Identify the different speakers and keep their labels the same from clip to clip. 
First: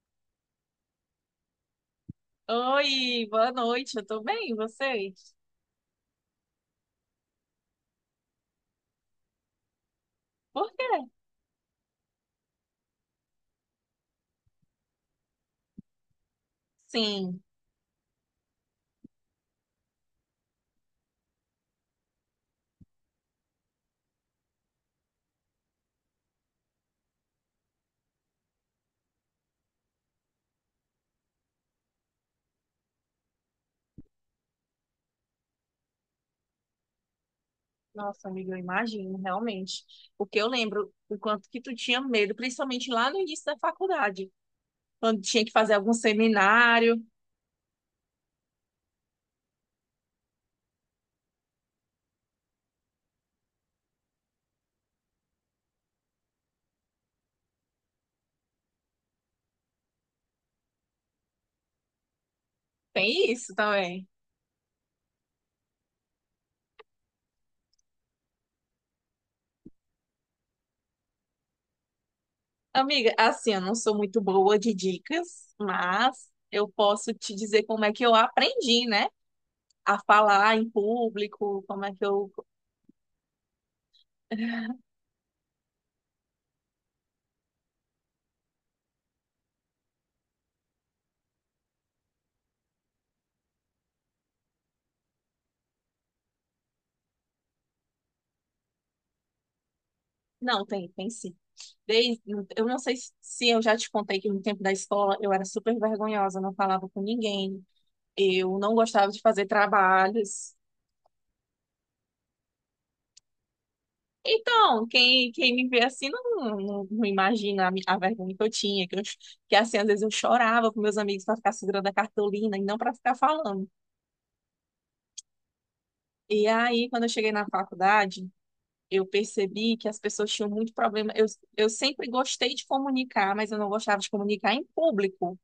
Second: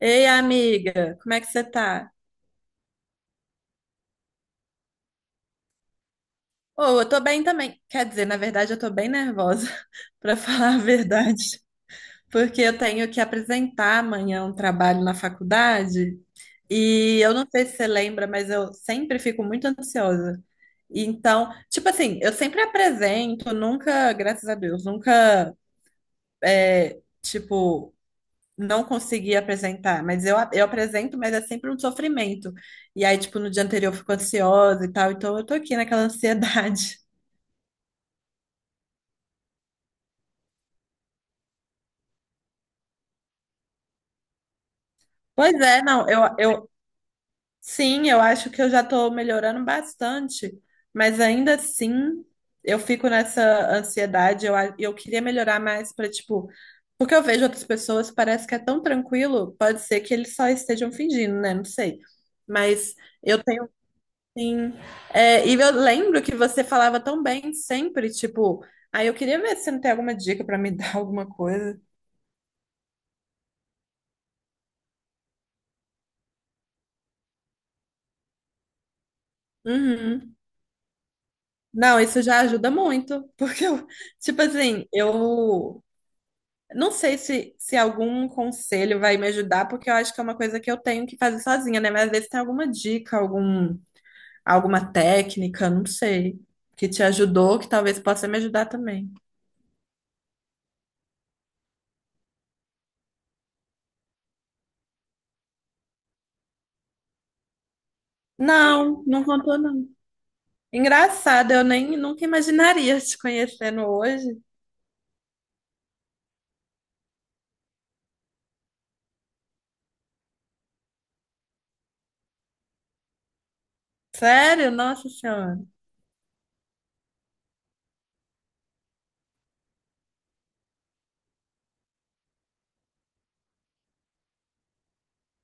Speaker 1: Ei, amiga, como é que você tá?
Speaker 2: Oi, boa noite, eu tô bem, e vocês?
Speaker 1: Oh, eu tô bem também. Quer dizer, na verdade, eu tô bem nervosa, pra
Speaker 2: Por
Speaker 1: falar a
Speaker 2: quê?
Speaker 1: verdade, porque eu tenho que apresentar amanhã um trabalho na faculdade e eu
Speaker 2: Sim,
Speaker 1: não sei se você lembra, mas eu sempre fico muito ansiosa. Então, tipo assim, eu sempre apresento, nunca, graças a Deus, nunca, tipo, não consegui apresentar, mas eu apresento, mas é sempre um sofrimento. E aí, tipo, no dia anterior eu fico ansiosa e tal, então eu tô aqui naquela ansiedade.
Speaker 2: nossa amiga, eu imagino, realmente. O que eu lembro o quanto que tu tinha medo, principalmente lá no início da faculdade, quando tinha que
Speaker 1: Pois
Speaker 2: fazer
Speaker 1: é,
Speaker 2: algum
Speaker 1: não, eu
Speaker 2: seminário,
Speaker 1: sim, eu acho que eu já tô melhorando bastante, mas ainda assim eu fico nessa ansiedade, eu, eu queria melhorar mais pra, tipo, porque eu vejo outras pessoas, parece que é tão tranquilo, pode ser que eles só estejam fingindo, né? Não sei. Mas
Speaker 2: tem
Speaker 1: eu
Speaker 2: isso
Speaker 1: tenho.
Speaker 2: também.
Speaker 1: Sim. É, e eu lembro que você falava tão bem sempre, tipo, aí eu queria ver se você não tem alguma dica pra me dar alguma coisa.
Speaker 2: Amiga, assim, eu não sou muito boa de dicas, mas eu posso te dizer como é que eu aprendi, né? A
Speaker 1: Uhum.
Speaker 2: falar em público, como é
Speaker 1: Não,
Speaker 2: que
Speaker 1: isso
Speaker 2: eu
Speaker 1: já ajuda muito, porque eu, tipo assim, eu não sei se algum conselho vai me ajudar, porque eu acho que é uma coisa que eu tenho que fazer sozinha, né? Mas às vezes tem alguma dica, algum, alguma técnica, não sei, que te ajudou, que talvez possa me ajudar também.
Speaker 2: Não, tem, tem sim. Desde, eu não sei se eu já te contei que no tempo da escola eu era super vergonhosa, não falava com ninguém, eu não
Speaker 1: Não,
Speaker 2: gostava de
Speaker 1: não
Speaker 2: fazer
Speaker 1: contou, não.
Speaker 2: trabalhos.
Speaker 1: Engraçado, eu nem nunca imaginaria te conhecendo hoje.
Speaker 2: Então, quem me vê assim não imagina a vergonha que eu tinha, que assim, às vezes eu chorava com meus amigos para ficar segurando a cartolina e não para ficar falando.
Speaker 1: Sério? Nossa Senhora.
Speaker 2: E aí, quando eu cheguei na faculdade, eu percebi que as pessoas tinham muito problema. Eu sempre gostei de comunicar, mas eu não gostava de comunicar em público.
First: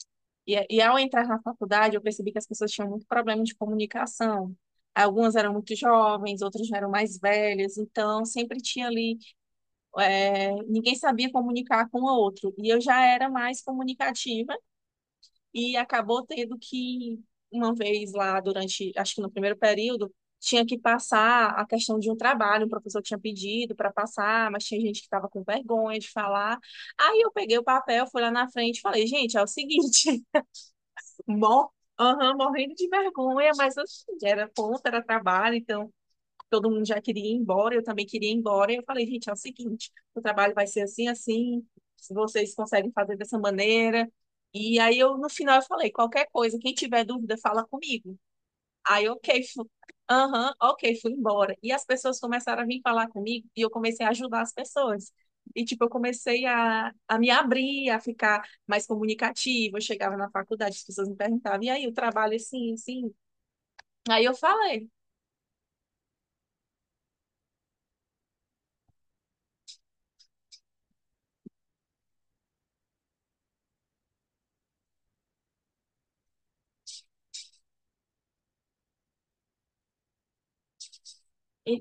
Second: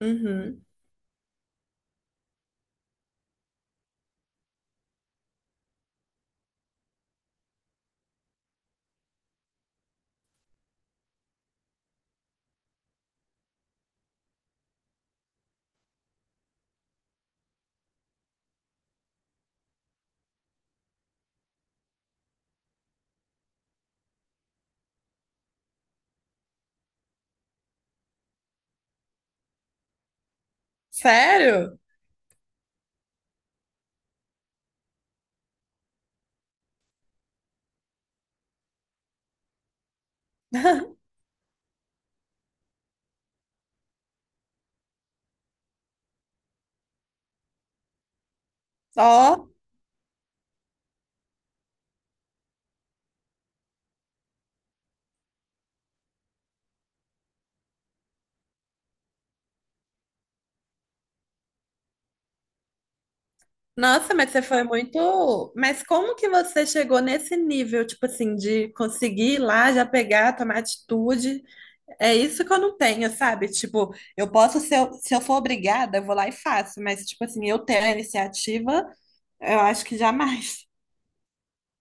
Speaker 1: Uhum.
Speaker 2: E ao entrar na faculdade, eu percebi que as pessoas tinham muito problema de comunicação. Algumas eram muito jovens, outras já eram mais velhas, então sempre tinha ali, ninguém sabia comunicar com o outro. E eu já era mais comunicativa e acabou uma vez lá durante, acho que no primeiro período, tinha que passar a questão de um trabalho, o professor tinha pedido para passar, mas tinha gente que estava com vergonha de falar. Aí eu peguei o papel, fui lá na frente e falei, gente, é o seguinte. Mor
Speaker 1: Sério?
Speaker 2: Aham, morrendo de vergonha, mas assim, era ponta, era trabalho, então todo mundo já queria ir embora, eu também queria ir embora. E eu falei, gente, é o seguinte, o trabalho vai ser assim, assim, se vocês conseguem fazer dessa maneira. E aí eu, no final, eu falei, qualquer coisa, quem tiver dúvida, fala comigo. Aí, ok,
Speaker 1: Ó,
Speaker 2: aham, ok, fui embora. E as pessoas começaram a vir falar comigo e eu comecei a ajudar as pessoas. E, tipo, eu comecei a me abrir, a ficar mais comunicativa. Eu chegava na faculdade, as pessoas me perguntavam, e aí, o trabalho é assim, assim.
Speaker 1: nossa,
Speaker 2: Aí
Speaker 1: mas
Speaker 2: eu
Speaker 1: você foi
Speaker 2: falei,
Speaker 1: muito. Mas como que você chegou nesse nível, tipo assim, de conseguir ir lá já pegar, tomar atitude? É isso que eu não tenho, sabe? Tipo, eu posso, se eu for obrigada, eu vou lá e faço, mas, tipo assim, eu ter a iniciativa, eu acho que jamais.
Speaker 2: e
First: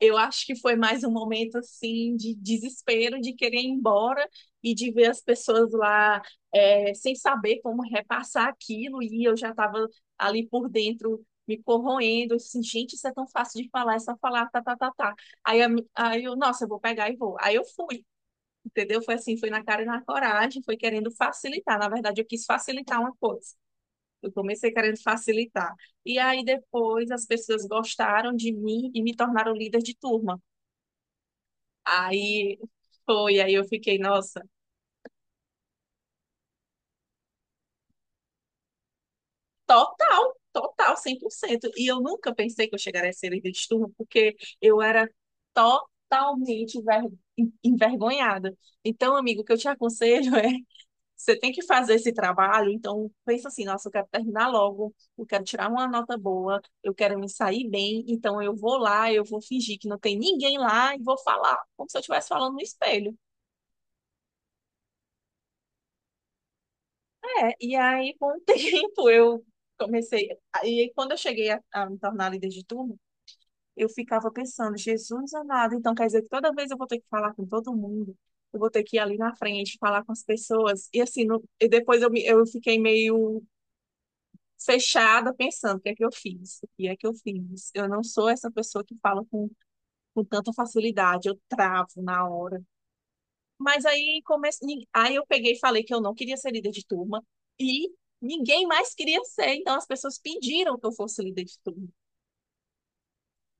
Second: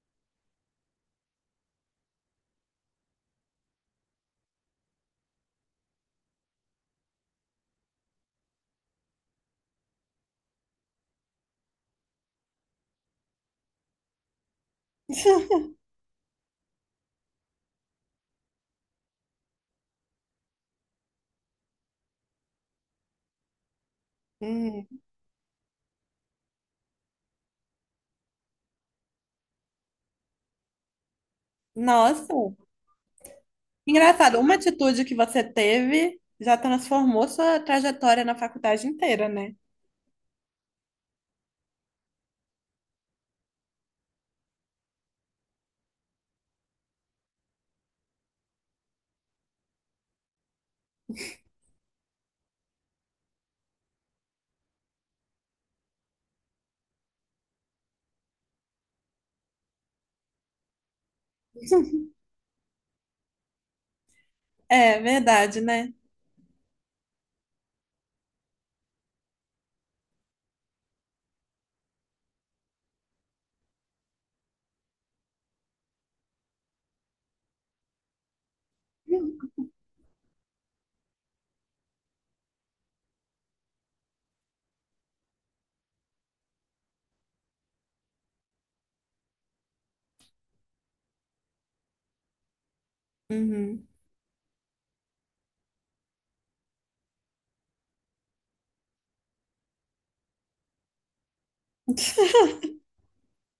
Speaker 2: Eu acho que foi mais um momento assim de desespero, de querer ir embora e de ver as pessoas lá sem saber como repassar aquilo. E eu já estava ali por dentro me corroendo, assim, gente, isso é tão fácil de falar, é só falar, tá, tá, tá, tá. Aí eu, nossa, eu vou pegar e vou. Aí eu fui, entendeu? Foi assim, foi na cara e na coragem, foi querendo facilitar. Na verdade, eu quis facilitar uma coisa. Eu comecei
Speaker 1: Hum.
Speaker 2: querendo facilitar. E aí depois as pessoas gostaram de mim e me tornaram líder de turma.
Speaker 1: Nossa.
Speaker 2: Aí foi, aí eu fiquei,
Speaker 1: Engraçado,
Speaker 2: nossa,
Speaker 1: uma atitude que você teve já transformou sua trajetória na faculdade inteira, né?
Speaker 2: total, total, 100%. E eu nunca pensei que eu chegaria a ser líder de turma, porque eu era totalmente envergonhada. Então, amigo, o que eu te aconselho é, você tem que fazer esse trabalho, então pensa assim, nossa, eu quero terminar logo, eu quero tirar uma nota boa, eu quero me sair bem, então eu vou lá, eu vou fingir que não tem ninguém lá e vou falar, como se eu estivesse falando no espelho.
Speaker 1: É verdade, né?
Speaker 2: É, e aí com o tempo eu comecei, e aí, quando eu cheguei a me tornar líder de turma, eu ficava pensando, Jesus amado, então quer dizer que toda vez eu vou ter que falar com todo mundo, eu vou ter que ir ali na frente, falar com as pessoas, e assim, e depois eu fiquei meio fechada pensando, o que é que eu fiz? O que é que eu fiz? Eu não sou essa pessoa que fala com tanta facilidade, eu travo na hora. Mas
Speaker 1: Uhum.
Speaker 2: aí eu peguei e falei que eu não queria ser líder de turma e ninguém mais queria ser, então as pessoas pediram que eu fosse líder de turma.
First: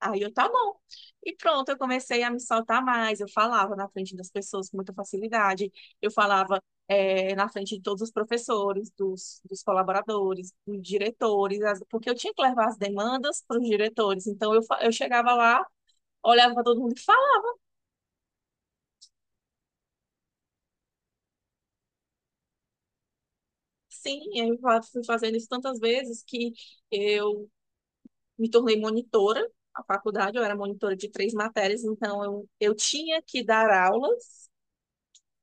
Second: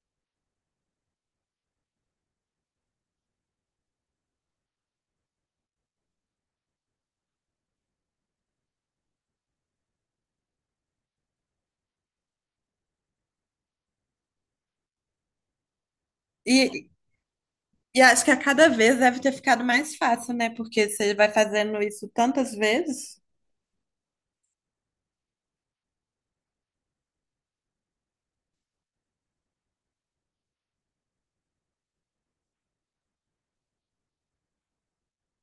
Speaker 2: Aí eu, tá bom. E pronto, eu comecei a me soltar mais. Eu falava na frente das pessoas com muita facilidade. Eu falava na frente de todos os professores, dos colaboradores, dos diretores, porque eu tinha que levar as demandas para os diretores. Então eu chegava lá, olhava para todo
Speaker 1: E,
Speaker 2: mundo e falava
Speaker 1: e acho que a cada vez deve ter ficado mais fácil, né? Porque você vai fazendo isso tantas vezes.
Speaker 2: assim. Fui fazendo isso tantas vezes que eu me tornei monitora a faculdade, eu era monitora de 3 matérias, então eu tinha que dar aulas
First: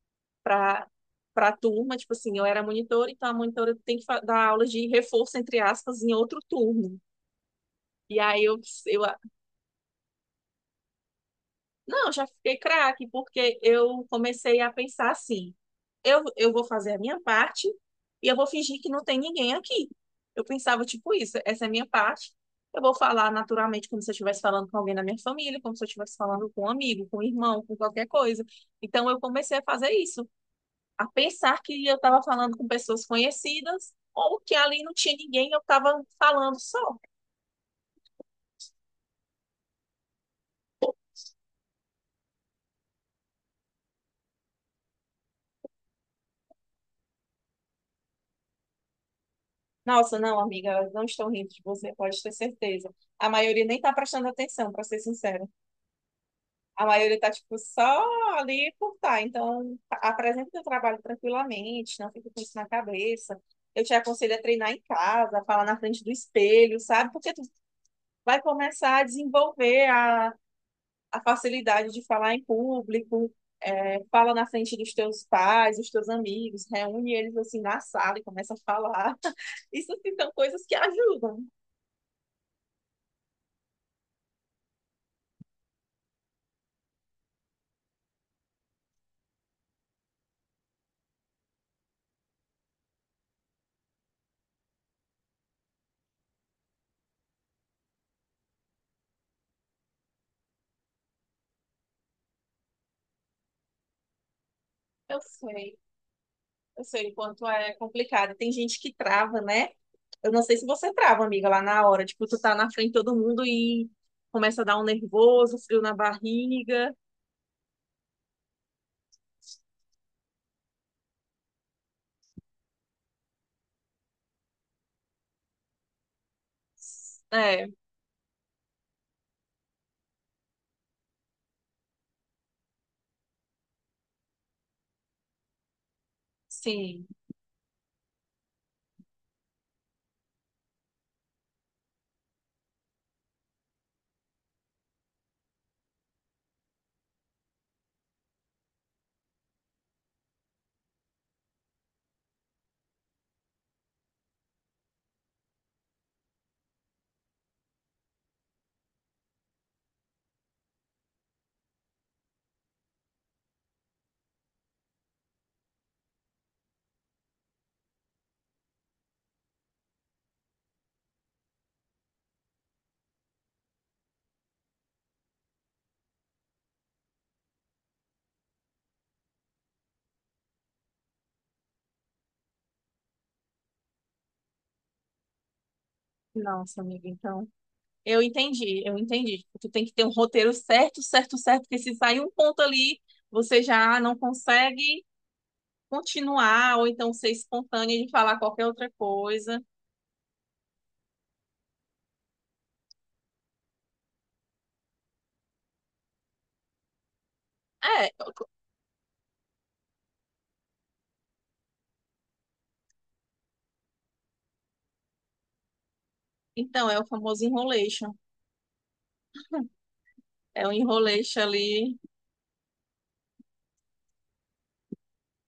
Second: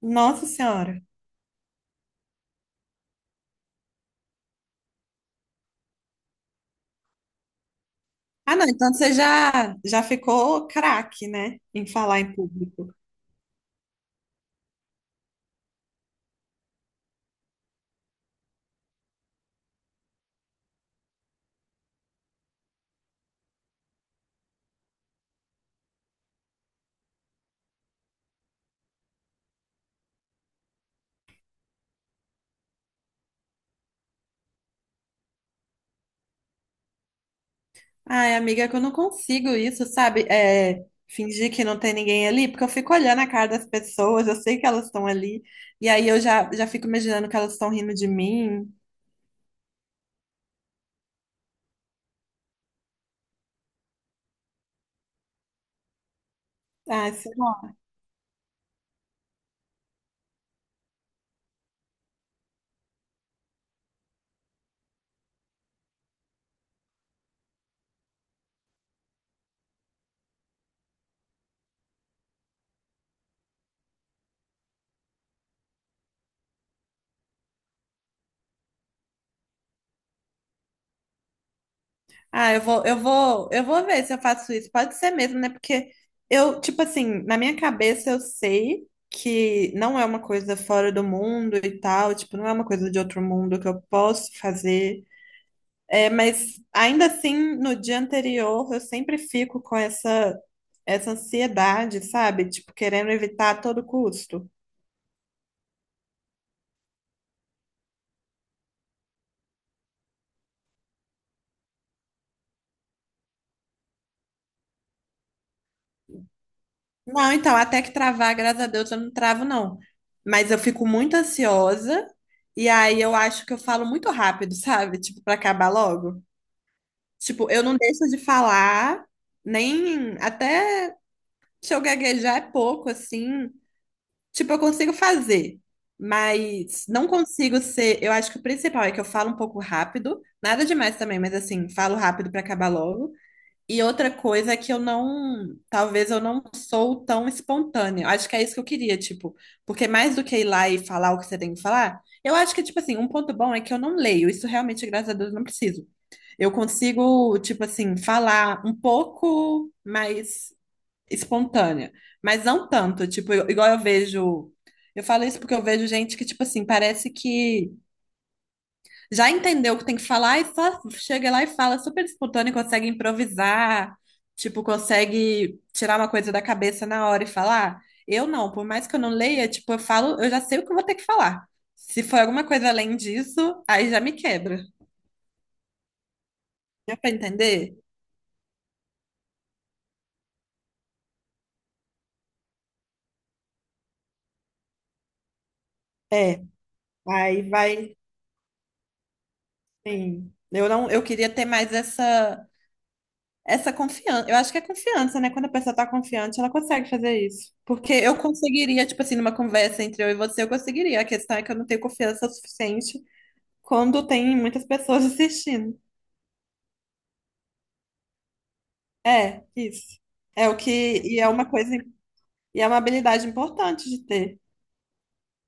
Speaker 1: Nossa
Speaker 2: para
Speaker 1: Senhora.
Speaker 2: para a turma, tipo assim, eu era monitora, então a monitora tem que dar aulas de reforço, entre aspas, em outro turno. E aí
Speaker 1: Ah,
Speaker 2: eu,
Speaker 1: não, então
Speaker 2: eu
Speaker 1: você já, já ficou craque, né? Em
Speaker 2: Não,
Speaker 1: falar
Speaker 2: já
Speaker 1: em
Speaker 2: fiquei
Speaker 1: público.
Speaker 2: craque, porque eu comecei a pensar assim: eu vou fazer a minha parte e eu vou fingir que não tem ninguém aqui. Eu pensava, tipo, isso, essa é a minha parte. Eu vou falar naturalmente, como se eu estivesse falando com alguém da minha família, como se eu estivesse falando com um amigo, com um irmão, com qualquer coisa. Então, eu comecei a fazer isso, a pensar que eu estava falando com pessoas conhecidas ou que ali não tinha ninguém, eu estava falando só.
Speaker 1: Ai, amiga, é que eu não consigo isso, sabe? É, fingir que não tem ninguém ali, porque eu fico olhando a cara das pessoas, eu sei que elas estão ali, e aí eu já, já fico imaginando que elas estão rindo de mim.
Speaker 2: Nossa, não, amiga, elas não estão rindo de você, pode ter certeza. A maioria nem tá prestando atenção, para ser sincera. A
Speaker 1: Ai,
Speaker 2: maioria tá,
Speaker 1: sei
Speaker 2: tipo,
Speaker 1: lá.
Speaker 2: só ali por tá. Então, apresenta o teu trabalho tranquilamente, não fica com isso na cabeça. Eu te aconselho a treinar em casa, a falar na frente do espelho, sabe? Porque tu vai começar a desenvolver a facilidade de falar em público, fala na frente dos teus pais, dos teus amigos, reúne eles, assim, na sala e começa a falar. Isso, assim, são coisas que ajudam.
Speaker 1: Ah, eu vou, eu vou, eu vou ver se eu faço isso. Pode ser mesmo, né? Porque eu, tipo assim, na minha cabeça eu sei que não é uma coisa fora do mundo e tal, tipo, não é uma coisa de outro mundo que eu posso fazer. É, mas ainda assim, no dia anterior, eu sempre fico com essa, essa ansiedade, sabe? Tipo, querendo evitar a todo custo.
Speaker 2: Eu sei, eu sei o quanto é complicado. Tem gente que trava, né? Eu não sei se você trava, amiga, lá na hora. Tipo, tu tá na frente de todo mundo e começa a dar um nervoso, frio na barriga.
Speaker 1: Não, então, até que travar, graças a Deus, eu não travo, não. Mas eu fico muito ansiosa, e aí eu acho que eu falo muito rápido, sabe? Tipo, pra acabar logo. Tipo, eu
Speaker 2: É,
Speaker 1: não deixo de falar, nem até se eu gaguejar é pouco, assim. Tipo, eu consigo fazer, mas
Speaker 2: sim.
Speaker 1: não consigo ser. Eu acho que o principal é que eu falo um pouco rápido, nada demais também, mas assim, falo rápido pra acabar logo. E outra coisa é que eu não, talvez eu não sou tão espontânea. Eu acho que é isso que eu queria, tipo, porque mais do que ir lá e falar o que você tem que falar, eu acho que, tipo assim, um ponto bom é que eu não leio. Isso realmente, graças a Deus, eu não preciso. Eu consigo, tipo assim, falar um pouco, mas espontânea, mas não tanto, tipo, igual eu vejo. Eu falo isso porque eu vejo gente que, tipo assim, parece que já entendeu o que tem que falar e só chega lá e fala super espontâneo, consegue improvisar, tipo, consegue tirar uma coisa da cabeça na hora e falar. Eu não, por mais que eu não leia, tipo, eu falo, eu já sei o que eu vou ter que falar. Se for alguma coisa além disso, aí já me quebra.
Speaker 2: Nossa,
Speaker 1: Deu
Speaker 2: amiga,
Speaker 1: pra
Speaker 2: então.
Speaker 1: entender?
Speaker 2: Eu entendi, eu entendi. Tipo, tu tem que ter um roteiro certo, certo, certo, porque se sair um ponto ali, você já não consegue
Speaker 1: É,
Speaker 2: continuar, ou então ser
Speaker 1: aí vai,
Speaker 2: espontânea de falar qualquer outra coisa.
Speaker 1: sim. Eu não, eu queria ter mais essa. Essa confiança, eu acho que é confiança, né? Quando a pessoa tá confiante, ela consegue fazer isso. Porque
Speaker 2: É,
Speaker 1: eu conseguiria, tipo assim, numa conversa entre eu e você, eu conseguiria. A questão é que eu não tenho confiança o suficiente quando tem muitas pessoas assistindo.
Speaker 2: então é o famoso enrolation.
Speaker 1: É, isso. É o
Speaker 2: É o
Speaker 1: que, e é
Speaker 2: enrolation
Speaker 1: uma coisa,
Speaker 2: ali.
Speaker 1: e é uma habilidade importante de ter.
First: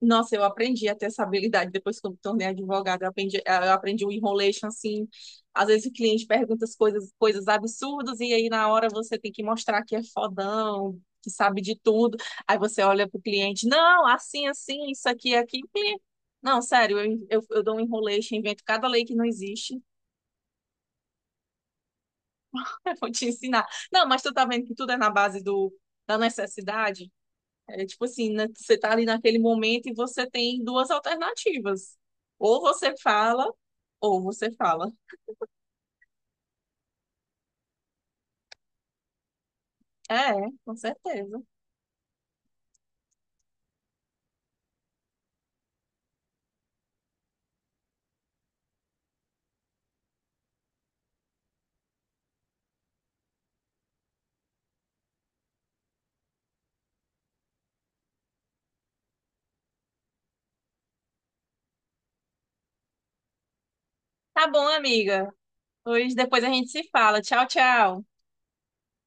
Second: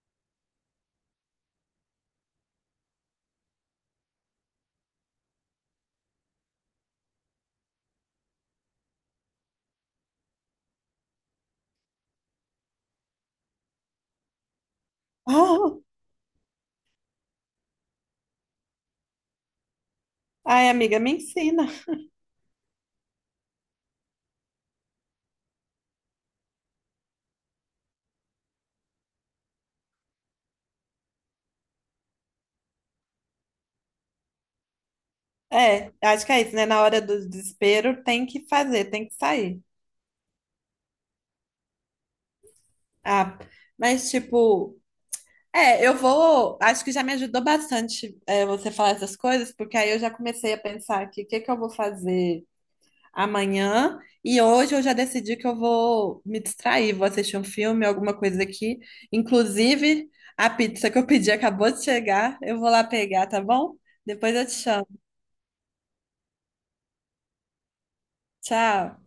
Speaker 2: Nossa, eu aprendi a ter essa habilidade depois que eu me tornei advogada. Eu eu aprendi o enrolation, assim. Às vezes o cliente pergunta as coisas, coisas absurdas, e aí na hora você tem que mostrar que é fodão, que sabe de tudo. Aí você olha pro cliente, não, assim, assim, isso aqui, aqui. Não, sério, eu dou um enrolation, invento cada lei que não existe.
Speaker 1: Ah, ai, amiga, me ensina.
Speaker 2: Eu vou te ensinar. Não, mas tu tá vendo que tudo é na base da necessidade? É tipo assim, né, você tá ali naquele momento e você tem duas alternativas. Ou você fala, ou você fala.
Speaker 1: É, acho que é isso, né? Na hora do desespero, tem que fazer, tem que sair.
Speaker 2: É, com certeza.
Speaker 1: Ah, mas, tipo. É, eu vou. Acho que já me ajudou bastante, é, você falar essas coisas, porque aí eu já comecei a pensar aqui o que que eu vou fazer amanhã. E hoje eu já decidi que eu vou me distrair, vou assistir um filme, alguma coisa aqui. Inclusive, a pizza que eu pedi acabou de chegar. Eu vou lá pegar, tá bom? Depois eu
Speaker 2: Tá
Speaker 1: te
Speaker 2: bom,
Speaker 1: chamo.
Speaker 2: amiga. Pois depois a gente se fala. Tchau, tchau.
Speaker 1: Tchau.